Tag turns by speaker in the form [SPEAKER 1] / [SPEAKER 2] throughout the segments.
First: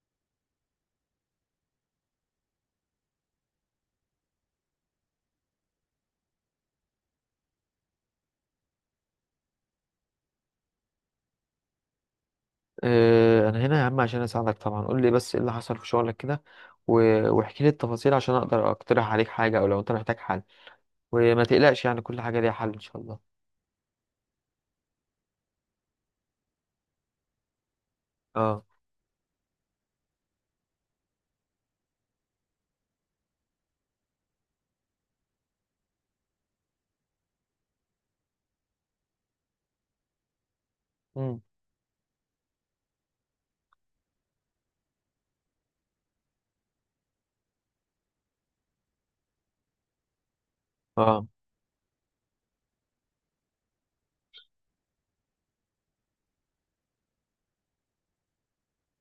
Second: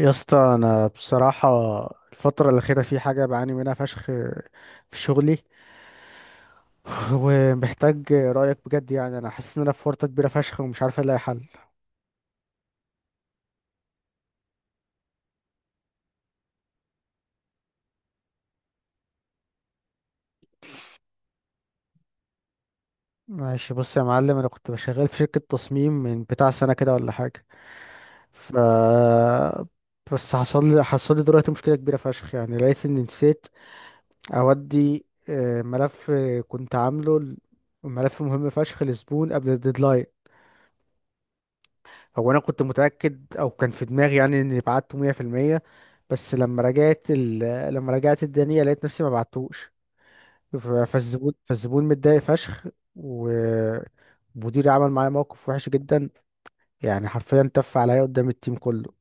[SPEAKER 1] يا اسطى انا بصراحه الفتره الاخيره في حاجه بعاني منها فشخ في شغلي. ومحتاج رايك بجد، يعني انا حاسس ان انا في ورطه كبيره فشخ ومش عارف الاقي حل.
[SPEAKER 2] انا هنا يا عم عشان اساعدك طبعا، قول لي بس ايه اللي حصل في شغلك كده. و- واحكي لي التفاصيل عشان اقدر اقترح عليك حاجه او لو انت محتاج حل. وما تقلقش، يعني كل حاجه ليها حل ان شاء الله.
[SPEAKER 1] ماشي، بص يا معلم، انا كنت شغال في شركه تصميم من بتاع سنه كده ولا حاجه. ف
[SPEAKER 2] اه.
[SPEAKER 1] بس حصل لي دلوقتي مشكله كبيره فشخ، يعني لقيت اني نسيت اودي، ملف كنت عامله، ملف مهم فشخ لزبون قبل الديدلاين.
[SPEAKER 2] مم.
[SPEAKER 1] هو انا كنت متاكد او كان في دماغي يعني اني بعته 100%. بس لما رجعت لما رجعت الدنيا لقيت نفسي ما بعتوش. ف-
[SPEAKER 2] اه.
[SPEAKER 1] فالزبون متضايق فشخ، ومديري عمل معايا موقف وحش جدا. يعني حرفيا تف عليا قدام التيم كله،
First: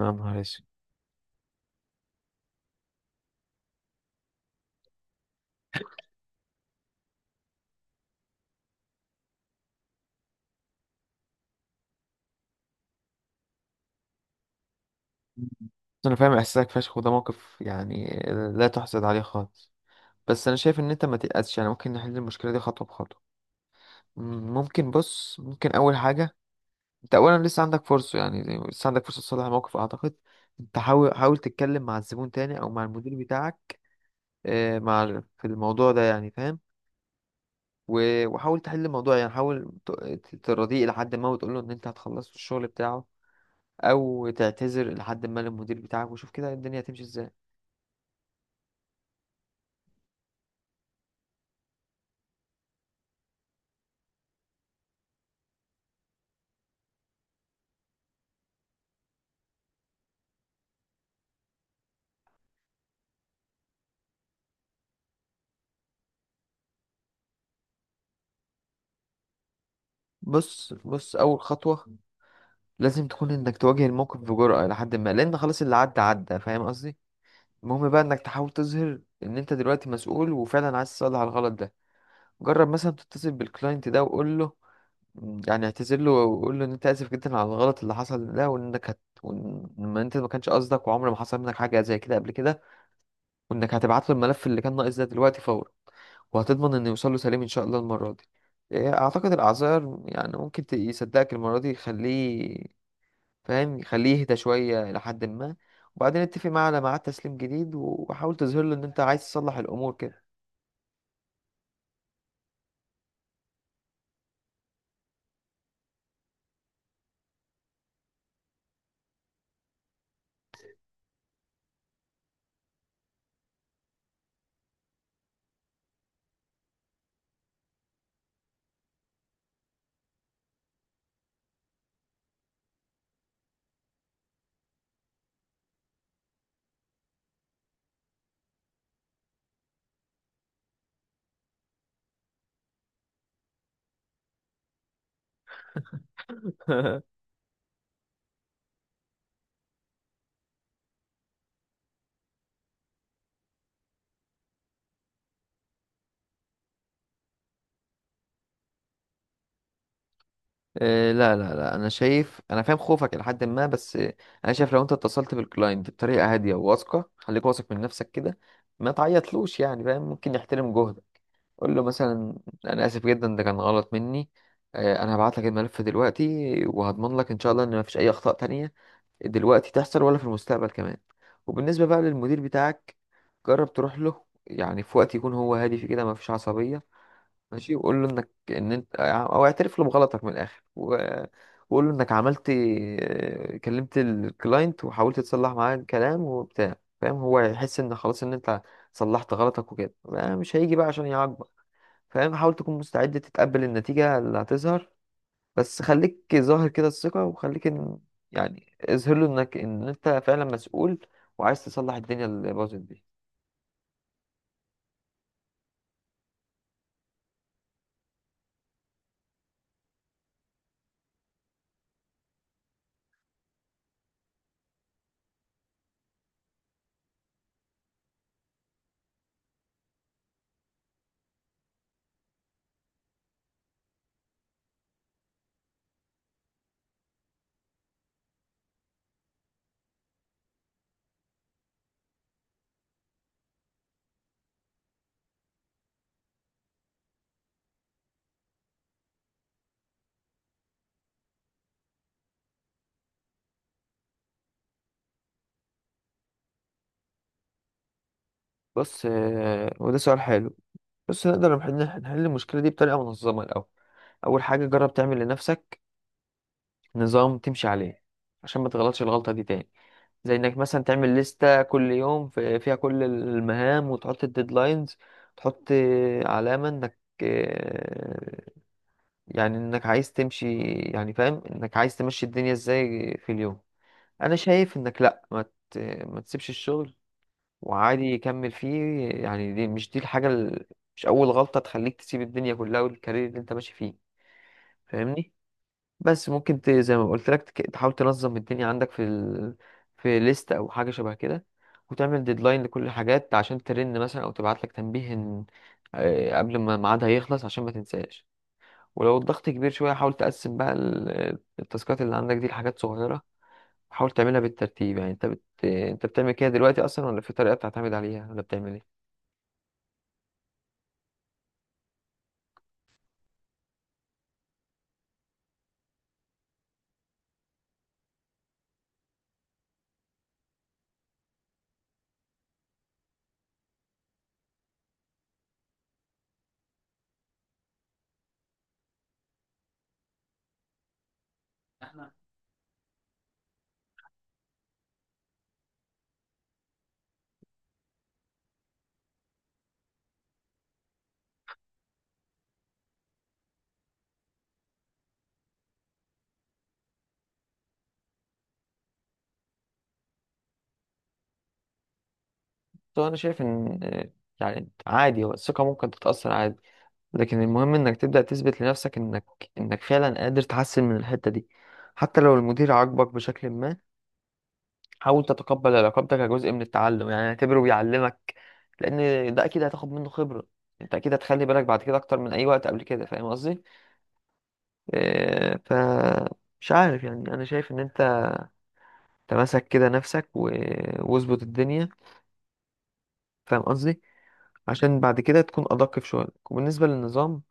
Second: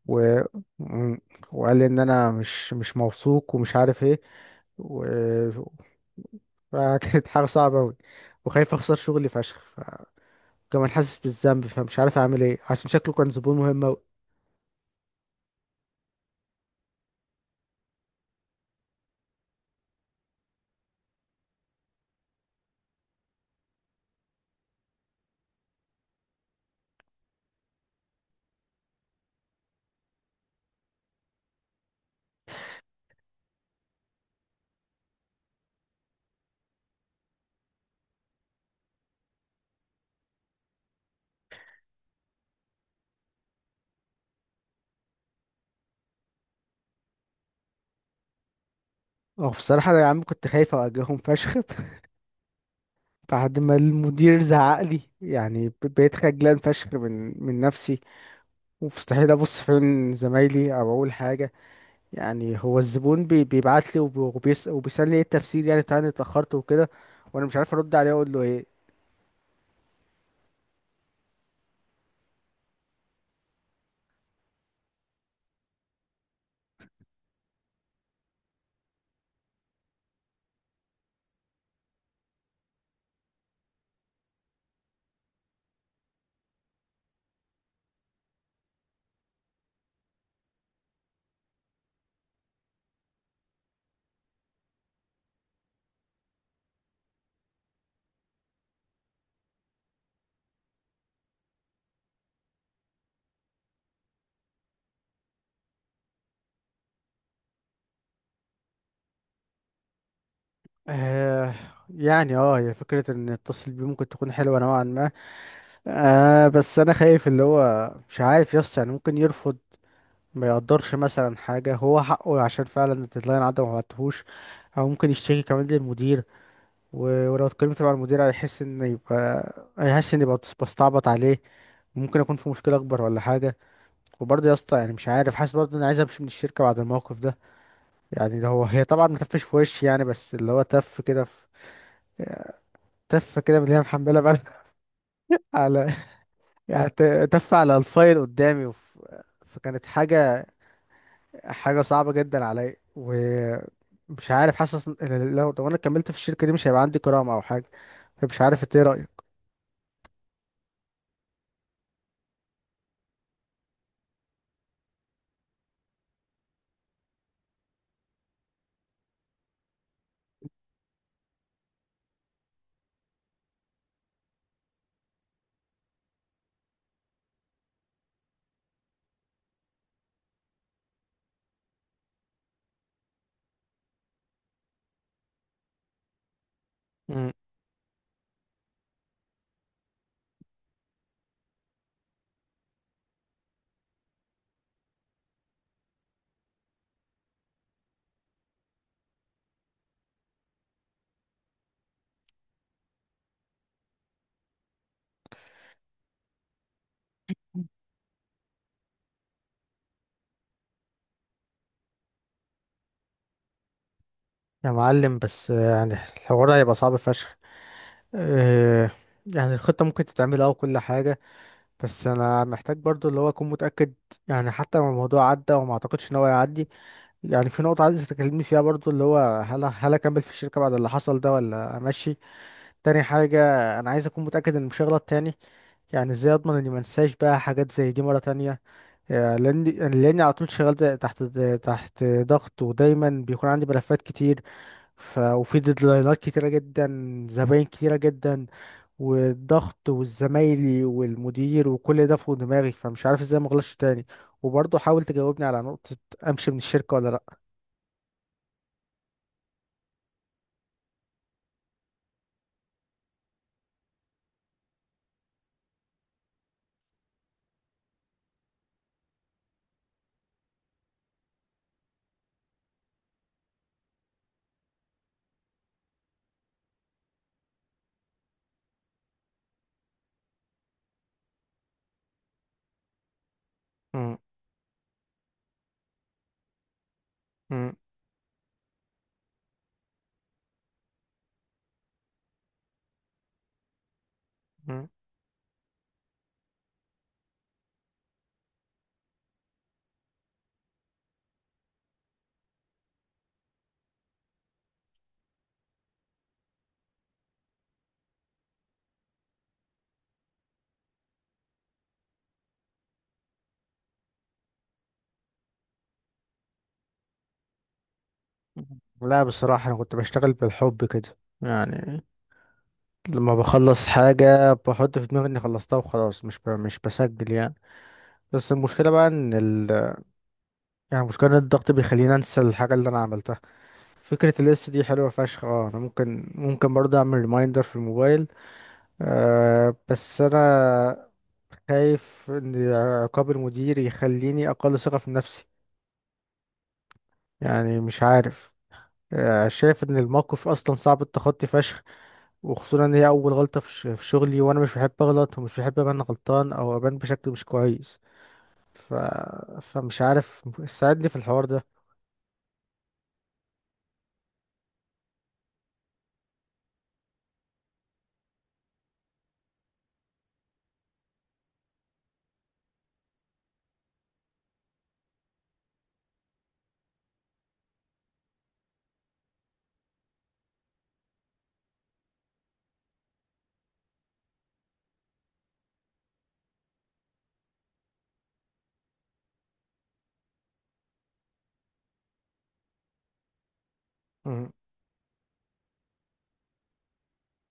[SPEAKER 2] يا
[SPEAKER 1] و...
[SPEAKER 2] نهار اسود.
[SPEAKER 1] م- وقال لي ان انا مش موثوق ومش عارف ايه، و... فكانت حاجه صعبه قوي، وخايف اخسر شغلي فشخ، فكمان حاسس بالذنب، فمش عارف اعمل ايه، عشان شكله كان زبون مهم.
[SPEAKER 2] مم. انا فاهم احساسك فشخ، وده موقف يعني لا تحسد عليه خالص. بس انا شايف ان انت ما تقلقش، يعني ممكن نحل المشكله دي خطوه بخطوه. ممكن، بص، ممكن اول حاجه انت اولا لسه عندك فرصه، يعني لسه عندك فرصه تصلح الموقف اعتقد. انت حاول، تتكلم مع الزبون تاني او مع المدير بتاعك. مع في الموضوع ده يعني، فاهم؟ و- وحاول تحل الموضوع، يعني حاول تراضيه لحد ما، وتقول له ان انت هتخلص الشغل بتاعه، او تعتذر لحد ما للمدير بتاعك، وشوف كده الدنيا هتمشي ازاي.
[SPEAKER 1] اه بصراحة يا عم، كنت خايف أواجههم فشخ. بعد ما المدير زعق لي يعني، بقيت خجلان فشخ من نفسي، ومستحيل أبص في عين زمايلي أو أقول حاجة. يعني هو الزبون بيبعت لي وبيسألني إيه التفسير يعني بتاع إني اتأخرت وكده، وأنا مش عارف أرد عليه أقول له إيه.
[SPEAKER 2] بص، اول خطوة لازم تكون انك تواجه الموقف بجرأة لحد ما، لان خلاص اللي عدى عدى، فاهم قصدي؟ المهم بقى انك تحاول تظهر ان انت دلوقتي مسؤول وفعلا عايز تصلح الغلط ده. جرب مثلا تتصل بالكلاينت ده وقول له، يعني اعتذر له وقول له ان انت اسف جدا على الغلط اللي حصل ده، وانك وان انت ما كانش قصدك، وعمر ما حصل منك حاجه زي كده قبل كده، وانك هتبعت له الملف اللي كان ناقص ده دلوقتي فورا، وهتضمن انه يوصل له سليم ان شاء الله المره دي. اعتقد الاعذار يعني ممكن يصدقك المره دي، يخليه فاهم، يخليه يهدى شويه الى حد ما. وبعدين اتفق معاه على ميعاد تسليم جديد، وحاول تظهر له ان انت عايز تصلح الامور كده.
[SPEAKER 1] آه، يعني اه هي فكرة إن أتصل بيه ممكن تكون حلوة نوعا ما. آه بس أنا خايف اللي هو مش عارف يس يعني ممكن يرفض، ما يقدرش مثلا حاجة هو حقه، عشان فعلا الديدلاين عدى وما بعتهوش. أو ممكن يشتكي كمان للمدير. ولو اتكلمت مع المدير هيحس إن يبقى بستعبط عليه، ممكن أكون في مشكلة أكبر ولا حاجة. وبرضه يا اسطى يعني مش عارف، حاسس برضه إني عايز أمشي من الشركة بعد الموقف ده. يعني ده هو هي طبعا متفش في وشي يعني، بس اللي هو تف كده في، تف كده من اللي هي محملة بقى. على، يعني تف على الفايل قدامي، فكانت حاجة صعبة جدا عليا، ومش عارف، حاسس إن لو انا كملت في الشركة دي مش هيبقى عندي كرامة او حاجة. فمش عارف انت ايه رأيك؟
[SPEAKER 2] لا لا لا، انا شايف، انا فاهم خوفك الى حد ما، بس انا شايف لو انت اتصلت بالكلاينت بطريقه هاديه وواثقه، خليك واثق من نفسك كده، ما تعيطلوش، يعني فاهم، ممكن يحترم جهدك. قول له مثلا: انا اسف جدا، ده كان غلط مني، انا هبعت لك الملف دلوقتي، وهضمن لك ان شاء الله ان ما فيش اي اخطاء تانية دلوقتي تحصل ولا في المستقبل كمان. وبالنسبه بقى للمدير بتاعك، جرب تروح له، يعني في وقت يكون هو هادي في كده، ما فيش عصبيه،
[SPEAKER 1] مم.
[SPEAKER 2] ماشي. وقول له انك، ان انت او اعترف له بغلطك من الاخر، و... وقول له انك عملت، كلمت الكلاينت وحاولت تصلح معاه الكلام وبتاع، فاهم. هو هيحس ان خلاص ان انت صلحت غلطك، وكده بقى مش هيجي بقى عشان يعاقبك، فاهم. حاول تكون مستعد تتقبل النتيجة اللي هتظهر، بس خليك ظاهر كده الثقة، وخليك ان، يعني اظهر له انك ان انت فعلا مسؤول وعايز تصلح الدنيا اللي باظت دي.
[SPEAKER 1] يا معلم بس يعني الحوار هيبقى صعب فشخ. آه، يعني الخطة ممكن تتعمل اه وكل حاجة، بس انا محتاج برضو اللي هو اكون متأكد. يعني حتى لو الموضوع عدى، وما اعتقدش ان هو يعدي، يعني في نقطة عايز تكلمني فيها برضو اللي هو، هل اكمل في الشركة بعد اللي حصل ده ولا امشي؟ تاني حاجة، انا عايز اكون متأكد ان مش هغلط تاني، يعني ازاي اضمن اني ما انساش بقى حاجات زي دي مرة تانية؟ آه، لاني على طول شغال زي تحت، تحت ضغط ودايما بيكون عندي ملفات كتير، وفي ديدلاينات كتيرة جدا، زباين كتيرة جدا، والضغط والزمايلي والمدير وكل ده فوق دماغي، فمش عارف ازاي ما اغلطش تاني. وبرضه حاول تجاوبني على نقطة، امشي من الشركة ولا لا؟
[SPEAKER 2] بص، وده سؤال حلو. بص، نقدر نحل، المشكلة دي بطريقة منظمة الأول. اول حاجه جرب تعمل لنفسك نظام تمشي عليه عشان ما تغلطش الغلطه دي تاني. زي انك مثلا تعمل لستة كل يوم فيها كل المهام، وتحط الديدلاينز، تحط علامة انك آه، يعني انك عايز تمشي، يعني فاهم انك عايز تمشي الدنيا ازاي في اليوم.
[SPEAKER 1] م-
[SPEAKER 2] انا شايف انك لا، ت- ما تسيبش الشغل،
[SPEAKER 1] م-
[SPEAKER 2] وعادي يكمل فيه، يعني دي مش، دي الحاجة مش اول غلطة تخليك تسيب الدنيا كلها والكارير اللي انت ماشي فيه،
[SPEAKER 1] م-
[SPEAKER 2] فاهمني؟ بس ممكن زي ما قلت لك تحاول تنظم الدنيا عندك في في ليست او حاجه شبه كده، وتعمل ديدلاين لكل الحاجات عشان ترن مثلا او تبعت لك تنبيه قبل ما ميعادها يخلص عشان ما تنساش. ولو الضغط كبير شويه، حاول تقسم بقى التاسكات اللي عندك دي لحاجات صغيره، حاول تعملها بالترتيب. يعني انت انت بتعمل كده دلوقتي اصلا، ولا في طريقه بتعتمد عليها، ولا بتعمل ايه؟
[SPEAKER 1] لا بصراحة انا كنت بشتغل بالحب كده. يعني لما بخلص حاجة بحط في دماغي اني خلصتها وخلاص، مش بسجل يعني. بس المشكلة بقى يعني المشكلة ان الضغط بيخليني انسى الحاجة اللي انا عملتها. فكرة الليست دي حلوة فشخ، اه انا ممكن برضه اعمل ريمايندر في الموبايل. آه بس انا خايف ان عقاب المدير يخليني اقل ثقة في نفسي، يعني مش عارف. آه شايف ان الموقف اصلا صعب التخطي فشخ، وخصوصا ان هي اول غلطه في شغلي، وانا مش بحب اغلط ومش بحب ابان غلطان او ابان بشكل مش كويس. ف... فمش عارف، ساعدني في الحوار ده.
[SPEAKER 2] طبعا انا شايف ان يعني عادي، هو الثقه ممكن تتاثر عادي، لكن المهم انك تبدأ تثبت لنفسك انك فعلا قادر تحسن من الحتة دي. حتى لو المدير عاقبك بشكل ما، حاول تتقبل علاقتك كجزء من التعلم، يعني اعتبره بيعلمك، لان ده اكيد هتاخد منه خبرة. انت اكيد هتخلي بالك بعد كده اكتر من اي وقت قبل كده، فاهم قصدي؟ ف مش عارف، يعني انا شايف ان انت تمسك كده نفسك و... واظبط الدنيا، فاهم قصدي،
[SPEAKER 1] مم.
[SPEAKER 2] عشان بعد كده تكون ادق في شغلك. وبالنسبة للنظام،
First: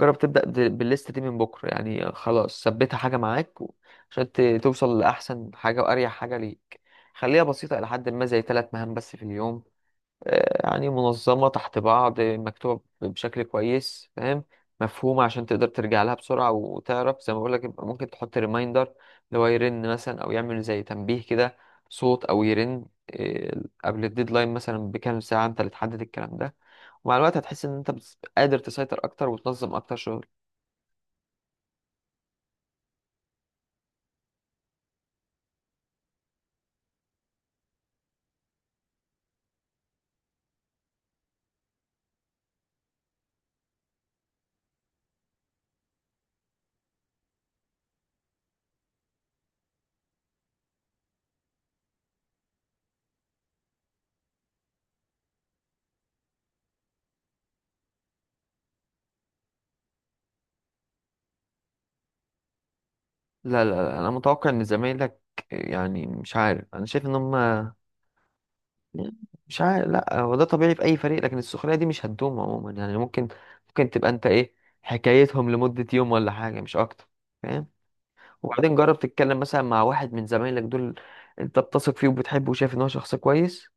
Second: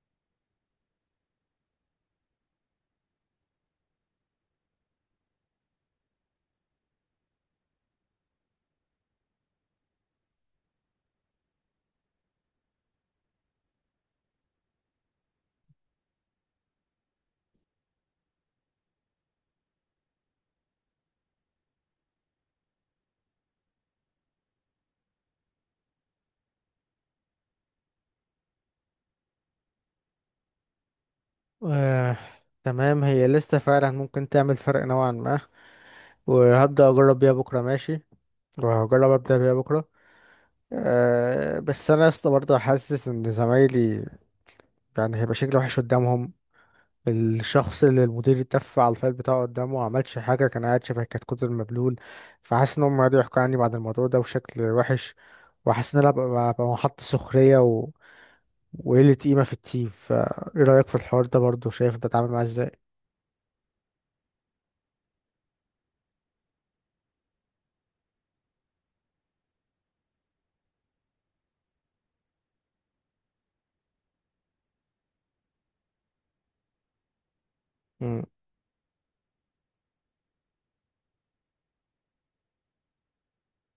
[SPEAKER 2] جرب تبدأ بالليست دي من بكرة، يعني خلاص ثبتها حاجة معاك، و- عشان توصل لأحسن حاجة وأريح حاجة ليك. خليها بسيطة إلى حد ما، زي ثلاث مهام بس في اليوم، يعني منظمة تحت بعض، مكتوبة بشكل كويس، فاهم، مفهومة، عشان تقدر ترجع لها بسرعة وتعرف. زي ما بقولك، يبقى ممكن تحط ريمايندر، اللي هو يرن مثلا أو يعمل زي تنبيه كده، صوت أو يرن قبل الديدلاين مثلا بكام ساعة، أنت اللي تحدد الكلام ده. ومع الوقت هتحس ان انت قادر تسيطر اكتر وتنظم اكتر.
[SPEAKER 1] آه. تمام، هي لسه فعلا ممكن تعمل فرق نوعا ما، وهبدأ أجرب بيها بكرة. ماشي، وهجرب أبدأ بيها بكرة. أه بس أنا لسه برضه حاسس إن زمايلي، يعني هيبقى شكلي وحش قدامهم. الشخص اللي المدير اتف على الفايل بتاعه قدامه وعملش حاجة كان قاعد شبه كتكوت المبلول، فحاسس ان هم قعدوا يحكوا عني بعد الموضوع ده بشكل وحش، وحاسس ان انا ببقى محط سخرية وقلة قيمة في التيم. فايه رأيك في الحوار ده برضه؟ شايف انت اتعامل معاه ازاي؟
[SPEAKER 2] لا لا لا، انا متوقع ان زمايلك، يعني مش عارف، انا شايف ان هم، مش عارف، لا هو ده طبيعي في اي فريق، لكن السخريه دي مش هتدوم عموما، يعني ممكن، تبقى انت ايه، حكايتهم لمده يوم ولا حاجه مش اكتر، فاهم.
[SPEAKER 1] مم.
[SPEAKER 2] وبعدين جرب تتكلم مثلا مع واحد من زمايلك دول انت بتثق فيه وبتحبه وشايف ان هو شخص كويس،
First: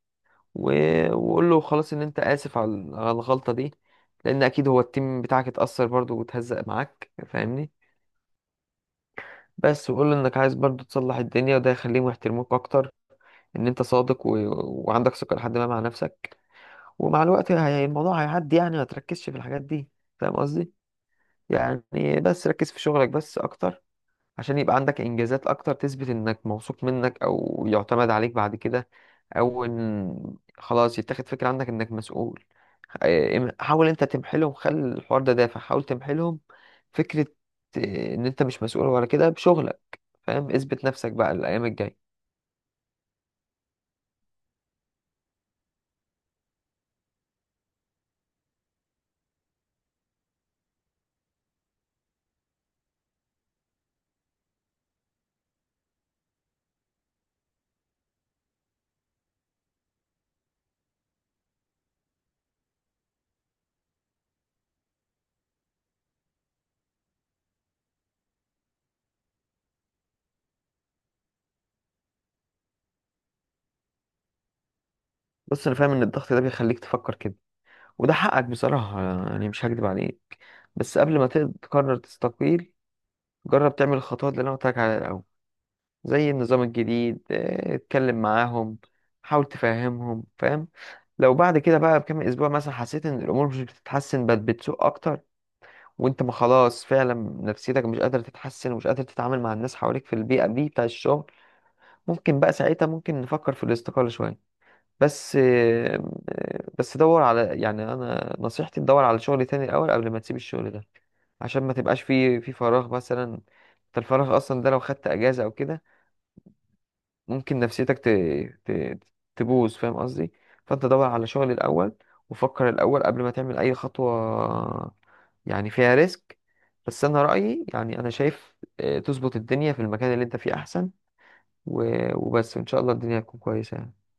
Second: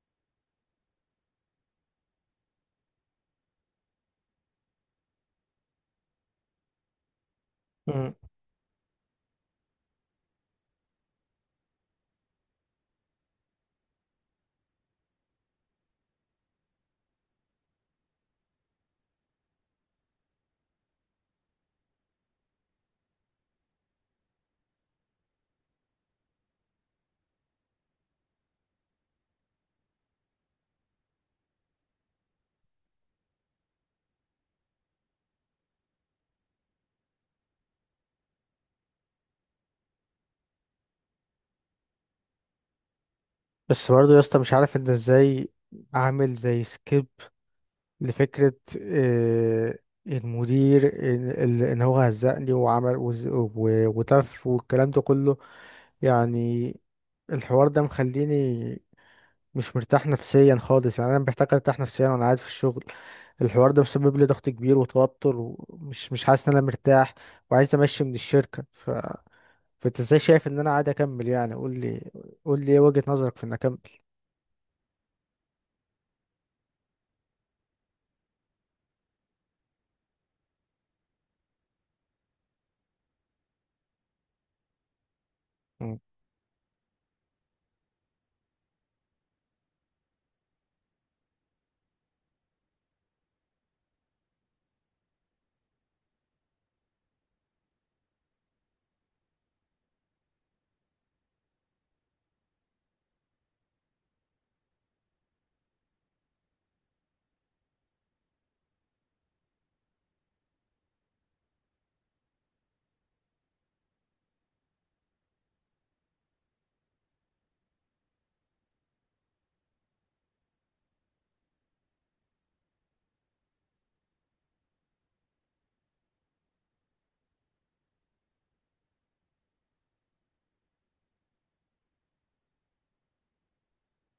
[SPEAKER 2] و... وقول له خلاص ان انت اسف على الغلطه دي، لان اكيد هو التيم بتاعك اتاثر برضه وتهزق معاك، فاهمني؟
[SPEAKER 1] مم.
[SPEAKER 2] بس وقول له انك عايز برضه تصلح الدنيا، وده يخليهم يحترموك اكتر، ان انت صادق و... وعندك ثقة لحد ما مع نفسك. ومع الوقت الموضوع هيعدي، يعني ما تركزش في الحاجات دي، فاهم قصدي؟ يعني بس ركز في شغلك بس اكتر، عشان يبقى عندك انجازات اكتر تثبت انك موثوق منك، او يعتمد عليك بعد كده، او ان خلاص يتاخد فكرة عندك انك مسؤول. حاول انت تمحلهم، خلي الحوار ده دافع، حاول تمحلهم فكرة ان انت مش مسؤول ولا كده بشغلك، فاهم. اثبت نفسك بقى الايام الجاية.
[SPEAKER 1] بس برضه يا اسطى مش عارف انت ازاي اعمل زي سكيب لفكرة، آه، المدير، إن هو هزقني وتف والكلام ده كله. يعني الحوار ده مخليني مش مرتاح نفسيا خالص، يعني أنا محتاج أرتاح نفسيا وأنا قاعد في الشغل. الحوار ده مسبب لي ضغط كبير وتوتر، ومش مش حاسس إن أنا مرتاح، وعايز أمشي من الشركة. فأنت إزاي شايف إن أنا قاعد أكمل؟ يعني قول لي، قول لي إيه وجهة نظرك في إن أكمل؟
[SPEAKER 2] بص، انا فاهم ان الضغط ده بيخليك تفكر كده، وده حقك بصراحة، يعني مش هكدب عليك، بس قبل ما تقرر تستقيل، جرب تعمل الخطوات اللي أنا قلت لك عليها الأول، زي النظام الجديد. اه، اتكلم معاهم، حاول تفهمهم، فاهم. لو بعد كده بقى بكام أسبوع مثلا حسيت إن الأمور مش بتتحسن بل بتسوء أكتر، وأنت ما خلاص فعلا نفسيتك مش قادر تتحسن، ومش قادر تتعامل مع الناس حواليك في البيئة دي بتاع الشغل، ممكن بقى ساعتها، نفكر في الاستقالة شوية. بس، دور على، يعني انا نصيحتي تدور على شغل تاني الاول قبل ما تسيب الشغل ده، عشان ما تبقاش في فراغ. مثلا انت الفراغ اصلا ده لو خدت اجازه او كده، ممكن نفسيتك ت... تبوظ، فاهم قصدي؟ فانت دور على شغل الاول، وفكر الاول قبل ما تعمل اي خطوه يعني فيها ريسك. بس انا رايي، يعني انا شايف تظبط الدنيا في المكان اللي انت فيه احسن، و... وبس ان شاء الله الدنيا هتكون كويسه يعني.